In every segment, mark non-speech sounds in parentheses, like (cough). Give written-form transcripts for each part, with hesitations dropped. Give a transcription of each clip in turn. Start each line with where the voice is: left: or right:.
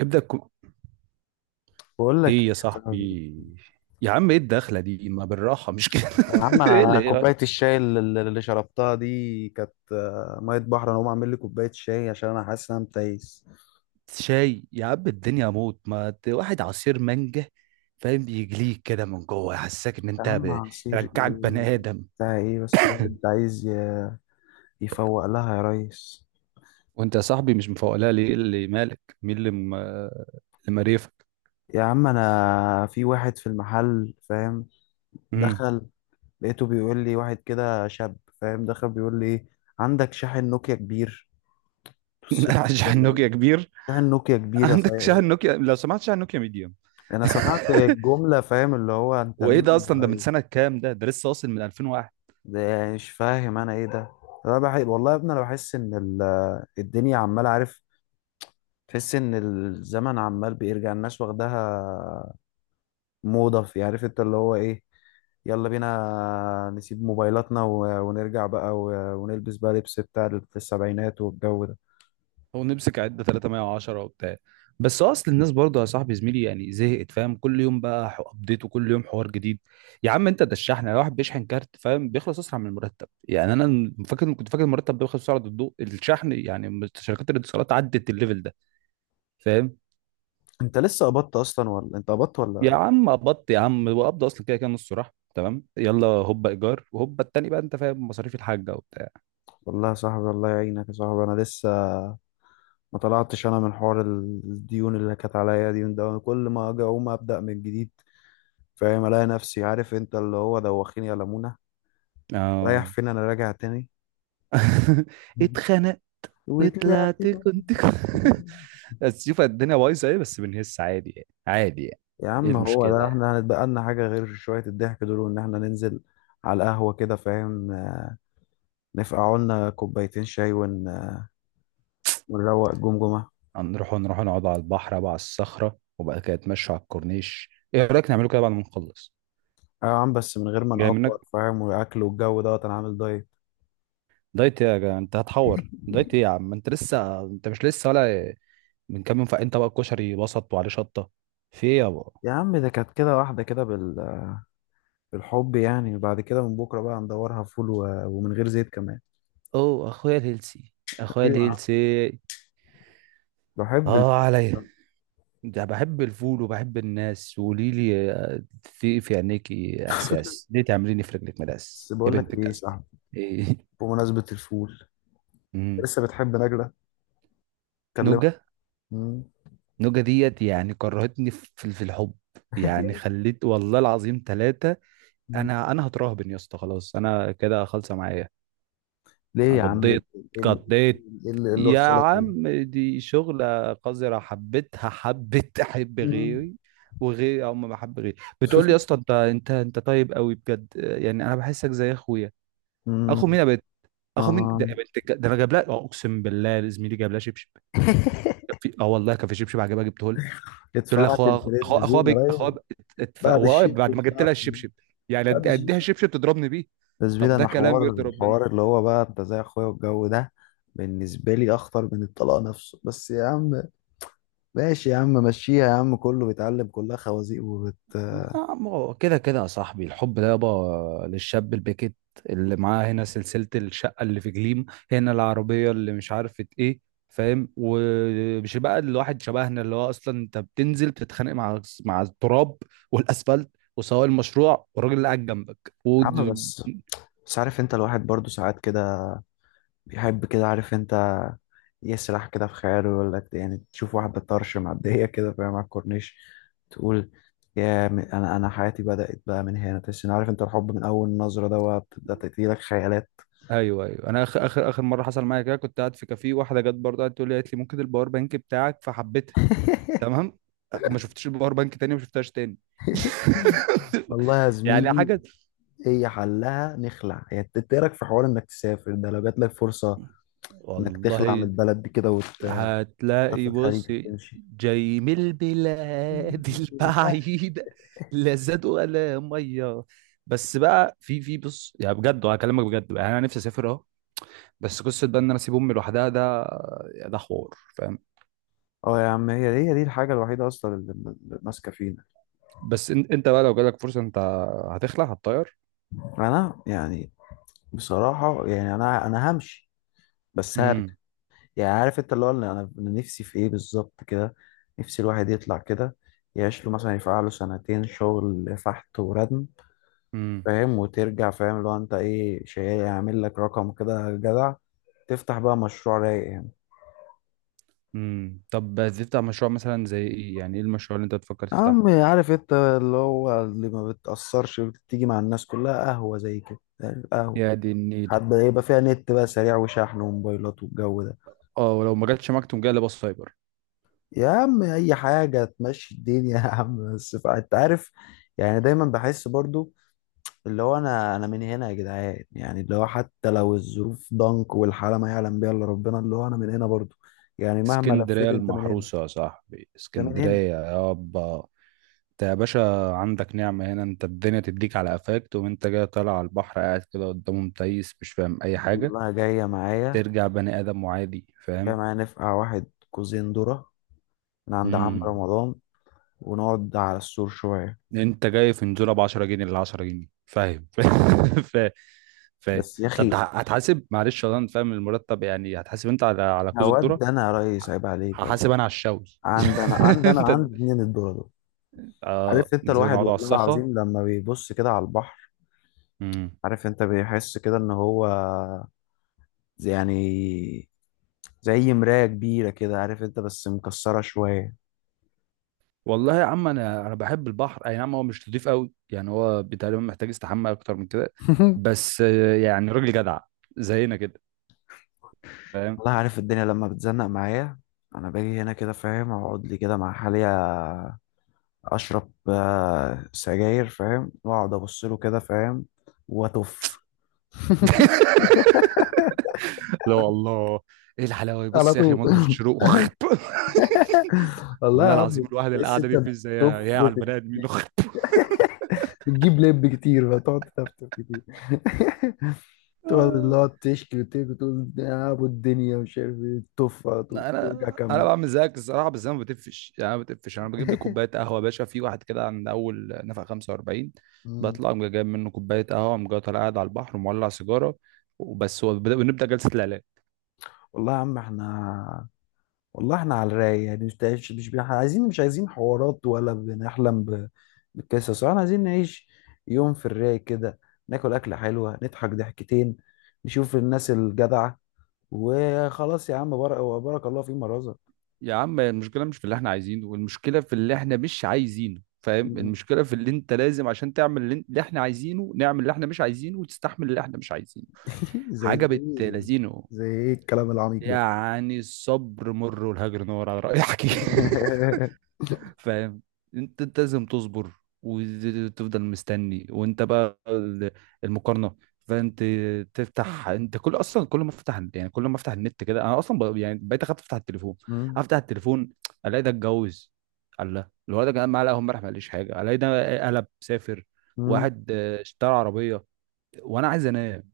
right: ابدأ كو...
left: بقول لك
right: ايه
left: ايه
right: يا
left: يا صاحبي؟
right: صاحبي. يا عم ايه الدخلة دي؟ ما بالراحة مش كده.
left: يا عم
right: (laughs) ايه
left: انا
right: اللي يعني؟
left: كوبايه الشاي اللي شربتها دي كانت ميه بحر. انا هقوم اعمل لي كوبايه شاي عشان انا حاسس ان انا متيس.
right: شاي يا عم الدنيا موت، ما ت- واحد عصير مانجا، فاهم، بيجليك كده من جوه يحسسك ان
left: يا
right: انت
left: عم
right: ب...
left: عصير
right: رجعك بني
left: ايه؟
right: ادم.
left: بتاع ايه؟ بس الواحد عايز يفوق لها يا ريس.
right: وانت يا صاحبي مش مفوقلها ليه؟ إيه اللي مالك؟ اللي مريفك؟
left: يا عم انا في واحد في المحل، فاهم،
right: امم
left: دخل. لقيته بيقول لي واحد كده شاب، فاهم، دخل بيقول لي ايه: عندك شاحن نوكيا كبير؟ بصيت له
right: (laughs)
left: كده
right: شاحن
left: اللي هو
right: نوكيا كبير؟
left: شاحن نوكيا كبير يا
right: عندك شاحن
left: صاحبي!
right: نوكيا لو سمحت، شاحن نوكيا ميديوم.
left: انا سمعت الجمله، فاهم، اللي هو انت
right: وايه ده
left: مين يا
right: اصلا؟ ده من
left: ريس؟
right: سنة كام؟ ده ده لسه واصل من 2001.
left: ده يعني مش فاهم انا ايه ده؟ انا والله يا ابني انا بحس ان الدنيا عماله، عارف، تحس ان الزمن عمال بيرجع الناس واخداها موضه، في، عارف انت اللي هو ايه. يلا بينا نسيب موبايلاتنا ونرجع بقى ونلبس بقى لبس بتاع السبعينات والجو ده.
right: هو نمسك عدة 310 وبتاع؟ بس اصل الناس برضه يا صاحبي زميلي يعني زهقت، فاهم، كل يوم بقى ابديت وكل يوم حوار جديد. يا عم انت ده الشحن، لو واحد بيشحن كارت فاهم بيخلص اسرع من المرتب، يعني انا فاكر، كنت فاكر المرتب بيخلص بسرعه الضوء، الشحن يعني شركات الاتصالات عدت الليفل ده، فاهم.
left: انت لسه قبضت اصلا، ولا انت قبضت ولا
right: يا
left: إيه؟
right: عم قبضت يا عم، وقبض اصلا كده كده نص راح، تمام، يلا هوبا ايجار وهوبا التاني بقى انت فاهم، مصاريف الحاجه وبتاع.
left: والله يا صاحبي الله يعينك يا صاحبي. انا لسه ما طلعتش انا من حوار الديون اللي كانت عليا، ديون. ده كل ما اجي اقوم ابدا من جديد، فاهم، الاقي نفسي، عارف انت، اللي هو دوخيني يا لمونة، رايح
right: اه.
left: فين انا، راجع تاني.
right: (laughs) اتخنق
left: (laughs) وطلعت
right: وطلعت
left: بقى.
right: كنت (laughs) بس شوف الدنيا بايظه ايه، بس بنهس عادي يعني، عادي يعني.
left: يا
right: ايه
left: عم هو
right: المشكله
left: ده
right: يعني؟
left: احنا هنتبقى لنا حاجة غير شوية الضحك دول، وان احنا ننزل على القهوة كده، فاهم، نفقع لنا كوبايتين شاي ونروق جمجمة.
right: هنروح، نروح نقعد على البحر بقى على الصخره، وبعد كده نتمشوا على الكورنيش. ايه رايك نعمله كده بعد ما نخلص؟
left: اه يا عم بس من غير ما
right: جاي
left: نقفر،
right: منك.
left: فاهم، والاكل والجو دوت، انا عامل دايت.
right: دايت إيه يا جا؟ انت هتحور
left: (laughs)
right: دايت ايه يا عم؟ انت لسه، انت مش لسه ولا؟ من كام يوم فاق انت بقى الكشري وسط وعليه شطه، في ايه يابا؟
left: يا عم ده كانت كده واحدة كده بالحب يعني. بعد كده من بكرة بقى ندورها فول ومن غير زيت كمان.
right: اوه اخويا الهيلسي، اخويا
left: ايوه يا عم
right: الهيلسي.
left: بحب
right: اه عليا،
left: الفول.
right: ده بحب الفول وبحب الناس. وقولي لي في عينيكي احساس،
left: (laughs)
right: ليه تعمليني في رجلك مداس
left: بس
right: يا
left: بقول لك
right: بنت
left: ايه،
right: الجزمه؟
left: صح،
right: ايه؟
left: بمناسبة الفول،
right: (laughs) مم.
left: لسه بتحب نجلة؟ كلمها.
right: نوجه،
left: مم.
right: نوجه ديت، يعني كرهتني في الحب. يعني
left: (laughs)
right: خليت والله العظيم ثلاثة،
left: مم.
right: انا هتراهبن يا اسطى، خلاص انا كده خالصه معايا.
left: ليه
right: أنا
left: يا عم؟ ايه
right: قضيت،
left: اللي إيه اللي-
right: قضيت.
left: إيه اللي- إيه اللي
right: يا
left: وصلك كده؟
right: عم دي شغلة قذرة، حبيتها، حبيت أحب
left: مم.
right: غيري، وغيري أو ما بحب غيري بتقول لي يا
left: (laughs)
right: اسطى أنت أنت طيب قوي بجد، يعني أنا بحسك زي أخويا.
left: مم.
right: أخو مين يا بنت؟ أخو مين
left: آه.
right: ده يا بنت ده؟ أنا جايب لها أقسم بالله زميلي جايب لها شبشب. أه والله كان في شبشب عجبها جبته لها، تقول لي
left: ادفعت
right: أخوها
left: الفريند
right: أخوها أخوها
left: زون يا
right: أخوها
left: راجل. بعد
right: هو
left: الشبشب
right: بعد ما جبت
left: ادفعت
right: لها الشبشب، يعني
left: بعد
right: أديها
left: الشبشب.
right: الشبشب تضربني بيه.
left: بس
right: طب
left: بينا
right: ده
left: انا
right: كلام
left: حوار
right: يرضي ربنا؟
left: الحوار اللي هو بقى انت زي اخويا والجو ده. بالنسبة لي اخطر من الطلاق نفسه. بس يا عم ماشي يا عم، مشيها يا عم، كله بيتعلم، كلها خوازيق وبت يا
right: ما هو كده كده يا صاحبي، الحب ده يابا للشاب الباكت، اللي معاه هنا سلسلة الشقة اللي في جليم، هنا العربية اللي مش عارفة ايه، فاهم. ومش بقى الواحد شبهنا، اللي هو اصلا انت بتنزل بتتخانق مع التراب والاسفلت وسواق المشروع والراجل اللي قاعد جنبك
left: عم. بس بس عارف انت، الواحد برضو ساعات كده بيحب كده، عارف انت، يسرح كده في خياله، يقول لك يعني تشوف واحدة طرش معدية (laughs) كده، فاهم، على الكورنيش، تقول يا انا حياتي بدأت بقى من هنا. تحس ان، عارف انت، الحب من اول نظرة ده بقى بتبدأ تجيلك خيالات.
right: ايوه ايوه. انا اخر مره حصل معايا كده كنت قاعد في كافيه، واحده جت برضه قعدت تقول لي، قالت لي ممكن الباور بانك بتاعك؟ فحبيتها،
left: (laughs)
right: تمام، ما شفتش الباور بانك تاني، ما شفتهاش تاني.
left: والله يا
right: (laughs) يعني
left: زميلي،
right: حاجة.
left: هي حلها نخلع. يعني انت إيه رأيك في حوار انك تسافر ده لو جات لك فرصة، انك تخلع من
right: والله
left: البلد دي كده وتسافر
right: هتلاقي،
left: الخليج،
right: بص،
left: تمشي.
right: جاي من البلاد (laughs) البعيدة، لا زاد ولا مية. بس بقى، في بص يعني، بجد وهكلمك بجد بقى، يعني انا نفسي اسافر اهو، بس قصة بقى ان انا اسيب امي لوحدها، ده ده حوار، فاهم.
left: اه يا عم، هي دي هي دي الحاجة الوحيدة اصلا اللي ماسكة فينا.
right: بس انت بقى لو جالك فرصة، انت هتخلع، هتطير.
left: انا يعني بصراحة يعني أنا همشي. بس هرجع. يعني عارف أنت اللي هو اللي أنا نفسي في إيه بالظبط كده. نفسي الواحد يطلع كده، يعيش له مثلا يفقع له سنتين شغل فحت وردم،
right: امم
left: فاهم، وترجع، فاهم، اللي هو أنت إيه، شيء يعمل لك رقم كده جدع، تفتح بقى مشروع رايق يعني.
right: طب هتفتح مشروع مثلا زي ايه؟ يعني ايه المشروع اللي انت بتفكر تفتحه؟
left: عم، عارف أنت اللي هو اللي ما بتأثرش، بتيجي مع الناس كلها قهوة زي كده، قهوة،
right: يا دي النيلة.
left: حتى يبقى فيها نت بقى سريع وشحن وموبايلات والجو ده.
right: اه، ولو ما جاتش معاك تقوم جاي لابس سايبر.
left: يا عم اي حاجه تمشي الدنيا يا عم، بس انت عارف يعني دايما بحس برضو اللي هو انا من هنا يا جدعان. يعني اللي هو حتى لو الظروف ضنك والحاله ما يعلم بيها الا ربنا، اللي هو انا من هنا برضو. يعني مهما
right: اسكندرية
left: لفيت انت من هنا،
right: المحروسة يا صاحبي،
left: انت من هنا.
right: اسكندرية يابا. انت يا باشا عندك نعمة هنا، انت الدنيا تديك على قفاك تقوم انت جاي طالع على البحر، قاعد كده قدامه متيس مش فاهم اي حاجة،
left: والله جايه معايا،
right: ترجع بني ادم وعادي
left: جايه
right: فاهم.
left: معايا نفقع واحد كوزين ذره من عند عم
right: امم
left: رمضان ونقعد على السور شويه.
right: انت جاي في نزوله ب 10 جنيه ل 10 جنيه، فاهم؟ (laughs) فاهم فاهم.
left: بس يا
right: طب
left: اخي،
right: هتحاسب؟ معلش والله انا فاهم المرتب يعني. هتحاسب انت على كوز الذره؟
left: هود انا يا ريس، عيب عليك يا ريس.
right: هحاسب انا على الشوي. (laughs)
left: عندنا
right: انت.
left: عندي اتنين الذره دول.
right: اه
left: عرفت انت،
right: نزلنا
left: الواحد
right: نقعد على
left: والله
right: الصخه.
left: العظيم لما بيبص كده على البحر،
right: امم
left: عارف انت، بيحس كده ان هو يعني زي مراية كبيرة كده، عارف انت، بس مكسرة شوية.
right: والله يا عم انا بحب البحر، اي نعم هو مش نضيف قوي يعني، هو تقريبا محتاج استحمى اكتر من كده.
left: (laughs)
right: بس يعني راجل جدع زينا كده، فاهم.
left: والله عارف الدنيا لما بتزنق معايا انا باجي هنا كده، فاهم، اقعد لي كده مع حالي، اشرب سجاير، فاهم، واقعد ابص له كده، فاهم، واتف.
right: (laughs) لا والله. ايه الحلاوه؟
left: (laughs) على
right: بص يا اخي
left: طول.
right: منظر الشروق. (laughs)
left: (laughs) والله يا
right: والله
left: عم،
right: العظيم الواحد
left: بس
right: القعده
left: انت
right: دي مفيش زيها
left: بتطف
right: يا على
left: في-
right: البني ادمين. (laughs) اخت.
left: بتجيب لب كتير فتقعد تفتف كتير. (laughs) تقعد اللي
right: آه،
left: هو تشكي وتبكي، تقول يا ابو الدنيا مش عارف ايه، تف على طول وارجع
right: انا انا
left: كمل.
right: بعمل زيك الصراحه، بس انا ما بتفش يعني، انا ما بتفش، انا بجيب لي كوبايه
left: (laughs)
right: قهوه يا باشا في واحد كده عند اول نفق 45،
left: مم.
right: بطلع أقوم جايب منه كوبايه قهوه، أقوم جاي طالع قاعد على البحر ومولع سيجاره، وبس هو ونبدا جلسه العلاج.
left: والله يا عم احنا، والله احنا على الرايق يعني. مش عايزين، مش عايزين حوارات، ولا بنحلم بالقصص. احنا عايزين نعيش يوم في الرايق كده، ناكل اكله حلوه، نضحك ضحكتين، نشوف الناس الجدعه، وخلاص يا عم بارك، وبارك الله فيما رزق.
right: يا عم المشكله مش في اللي احنا عايزينه، والمشكله في اللي احنا مش عايزينه، فاهم.
left: مم.
right: المشكله في اللي انت لازم عشان تعمل اللي اللي احنا عايزينه، نعمل اللي احنا مش عايزينه وتستحمل اللي احنا مش عايزينه.
left: (laughs) زي
right: حاجه بت
left: ايه؟
right: لذينه.
left: زي ايه الكلام العميق ده؟
right: يعني الصبر مر والهجر نور على رأي حكي. (laughs)
left: (laughs)
right: فاهم. انت، انت لازم تصبر وتفضل مستني، وانت بقى المقارنه، فانت تفتح انت كل، اصلا كل ما افتح يعني، كل ما افتح النت كده انا اصلا يعني بقيت اخاف افتح التليفون،
left: مم.
right: افتح التليفون الاقي ده اتجوز، الله، الولد ده كان معاه قهوه امبارح ما قاليش حاجه، الاقي ده قلب سافر،
left: مم.
right: واحد اشترى عربيه، وانا عايز انام.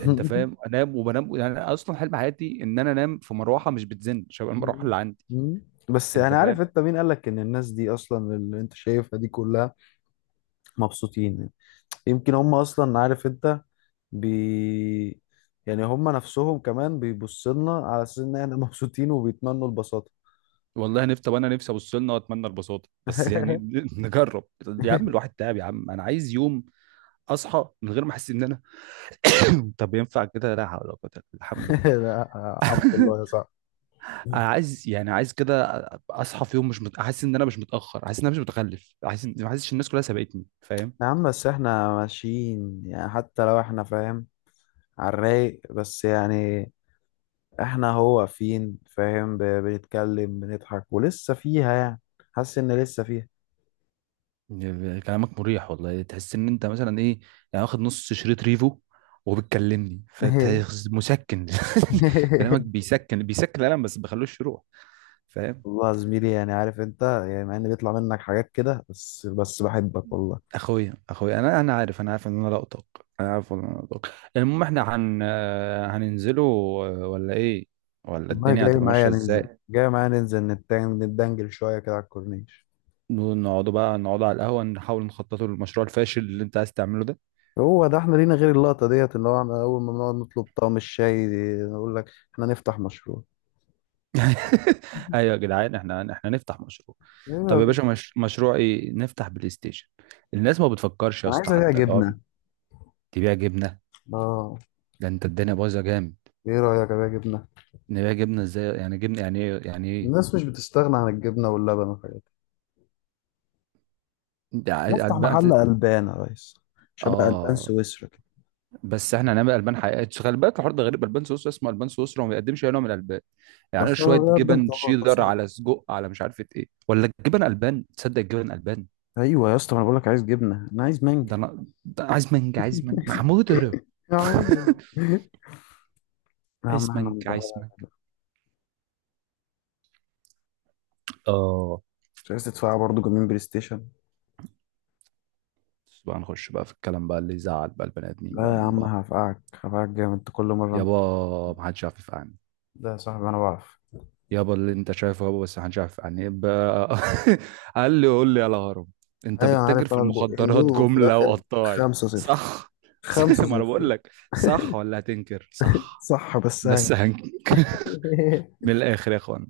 right: انت فاهم؟ انام وبنام يعني، انا اصلا حلم حياتي ان انا انام في مروحه مش بتزن شبه المروحه
left: مم.
right: اللي عندي،
left: مم. بس
right: انت
left: يعني
right: فاهم.
left: عارف انت مين قالك ان الناس دي اصلا اللي انت شايفها دي كلها مبسوطين؟ يمكن هم اصلا، عارف انت، بي، يعني هم نفسهم كمان بيبصوا لنا على اساس ان احنا مبسوطين وبيتمنوا البساطة.
right: والله نفسي. طب انا نفسي ابص لنا واتمنى البساطه، بس يعني
left: (laughs)
right: (laughs) نجرب. يا عم الواحد تعب يا عم، انا عايز يوم اصحى من غير ما احس ان انا (coughs) (clears throat) طب ينفع كده؟ لا حول ولا قوه إلا بالله. الحمد لله.
left: لا عمك
right: (laughs)
left: الله يا صاحبي.
right: انا عايز يعني، عايز كده اصحى في يوم مش احس ان انا مش متاخر، احس ان انا مش متخلف، احس ان ما احسش الناس كلها سبقتني، فاهم.
left: يا عم بس احنا ماشيين، يعني حتى لو احنا، فاهم، على الرايق، بس يعني احنا هو فين، فاهم، بنتكلم بنضحك ولسه فيها، يعني حاسس ان لسه فيها.
right: كلامك مريح والله، تحس ان انت مثلا ايه، يعني واخد نص شريط ريفو وبتكلمني
left: (laughs)
right: فمسكن. (laughs) كلامك بيسكن، بيسكن القلم بس بخلوش يروح، فاهم.
left: والله يا زميلي، يعني عارف انت، يعني مع ان بيطلع منك حاجات كده، بس بس بحبك والله.
right: اخويا اخويا، انا عارف، انا عارف ان انا لقطك، انا عارف ان انا لقطك. المهم احنا هن آه، هننزله ولا ايه؟ ولا
left: والله
right: الدنيا
left: جاي
right: هتبقى
left: معايا
right: ماشيه
left: ننزل،
right: ازاي؟
left: جاي معايا ننزل نتدنجل شويه كده على الكورنيش.
right: نقعدوا بقى، نقعدوا على القهوه، نحاول نخططوا للمشروع الفاشل اللي انت عايز تعمله ده.
left: هو ده احنا لينا غير اللقطه ديت اللي هو احنا اول ما بنقعد نطلب طعم الشاي دي، نقول لك احنا نفتح مشروع.
right: (laughs) ايوه يا جدعان، احنا نفتح مشروع.
left: ايوه
right: طب يا
left: ده.
right: باشا مش... مشروع ايه؟ نفتح بلاي ستيشن؟ الناس ما بتفكرش يا
left: انا
right: اسطى
left: عايز ابيع
right: حتى لو.
left: جبنه.
right: تبيع جبنه؟
left: اه.
right: ده انت الدنيا بايظه جامد.
left: ايه رايك ابيع جبنه؟
right: نبيع جبنه ازاي؟ يعني جبنه يعني ايه يعني ايه؟
left: الناس مش بتستغنى عن الجبنه واللبن والحاجات
right: ده
left: دي.
right: عايز
left: نفتح
right: البان.
left: محل قلبان يا ريس شبه قلبان
right: اه
left: سويسرا كده.
right: بس احنا هنعمل البان حقيقيه، خلي بالك الحوار ده غريب. البان سويسرا اسمه البان سويسرا وما بيقدمش اي نوع من الالبان، يعني إيه
left: اصلا
right: شويه
left: بقدم
right: جبن
left: طبقات.
right: شيدر على سجق على مش عارف ايه؟ ولا الجبن البان تصدق، الجبن البان.
left: ايوه يا اسطى، ما انا بقول لك عايز جبنه، انا عايز مانجا.
right: ده انا ده عايز مانجا، عايز مانجا محمود. (laughs) اضرب.
left: يا عم. (laughs) يا عم
right: عايز
left: احنا
right: منك،
left: ندور.
right: عايز منك. اه
left: مش عايز تدفع برضه جيمين بلاي ستيشن؟
right: بس بقى نخش بقى في الكلام بقى اللي يزعل بقى البني ادمين
left: لا
right: بقى
left: يا
right: من
left: عم
right: بعض.
left: هفقعك، هفقعك جامد انت كل مره انت.
right: يابا ما حدش يعرف يفقعني.
left: لا يا صاحبي انا بعرف.
right: يابا اللي انت شايفه يابا بس ما حدش يعرف يفقعني يبقى. (laughs) قال لي قول لي يا الهرم، انت
left: ايوه انا
right: بتتاجر
left: عارف
right: في
left: انا البقين دول
right: المخدرات
left: وفي
right: جمله
left: الاخر
right: وقطاعي،
left: 5 0.
right: صح؟ (laughs)
left: 5
right: ما انا
left: 0.
right: بقول لك صح، ولا هتنكر؟ صح
left: صح بس هاي.
right: بس هنكر. (laughs) من
left: (laughs)
right: الاخر يا اخوان،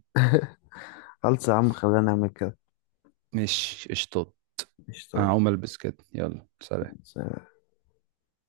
left: خلص يا عم خلينا نعمل كده.
right: مش قشطات؟ انا
left: قشطة.
right: هقوم البس كده، يلا سلام.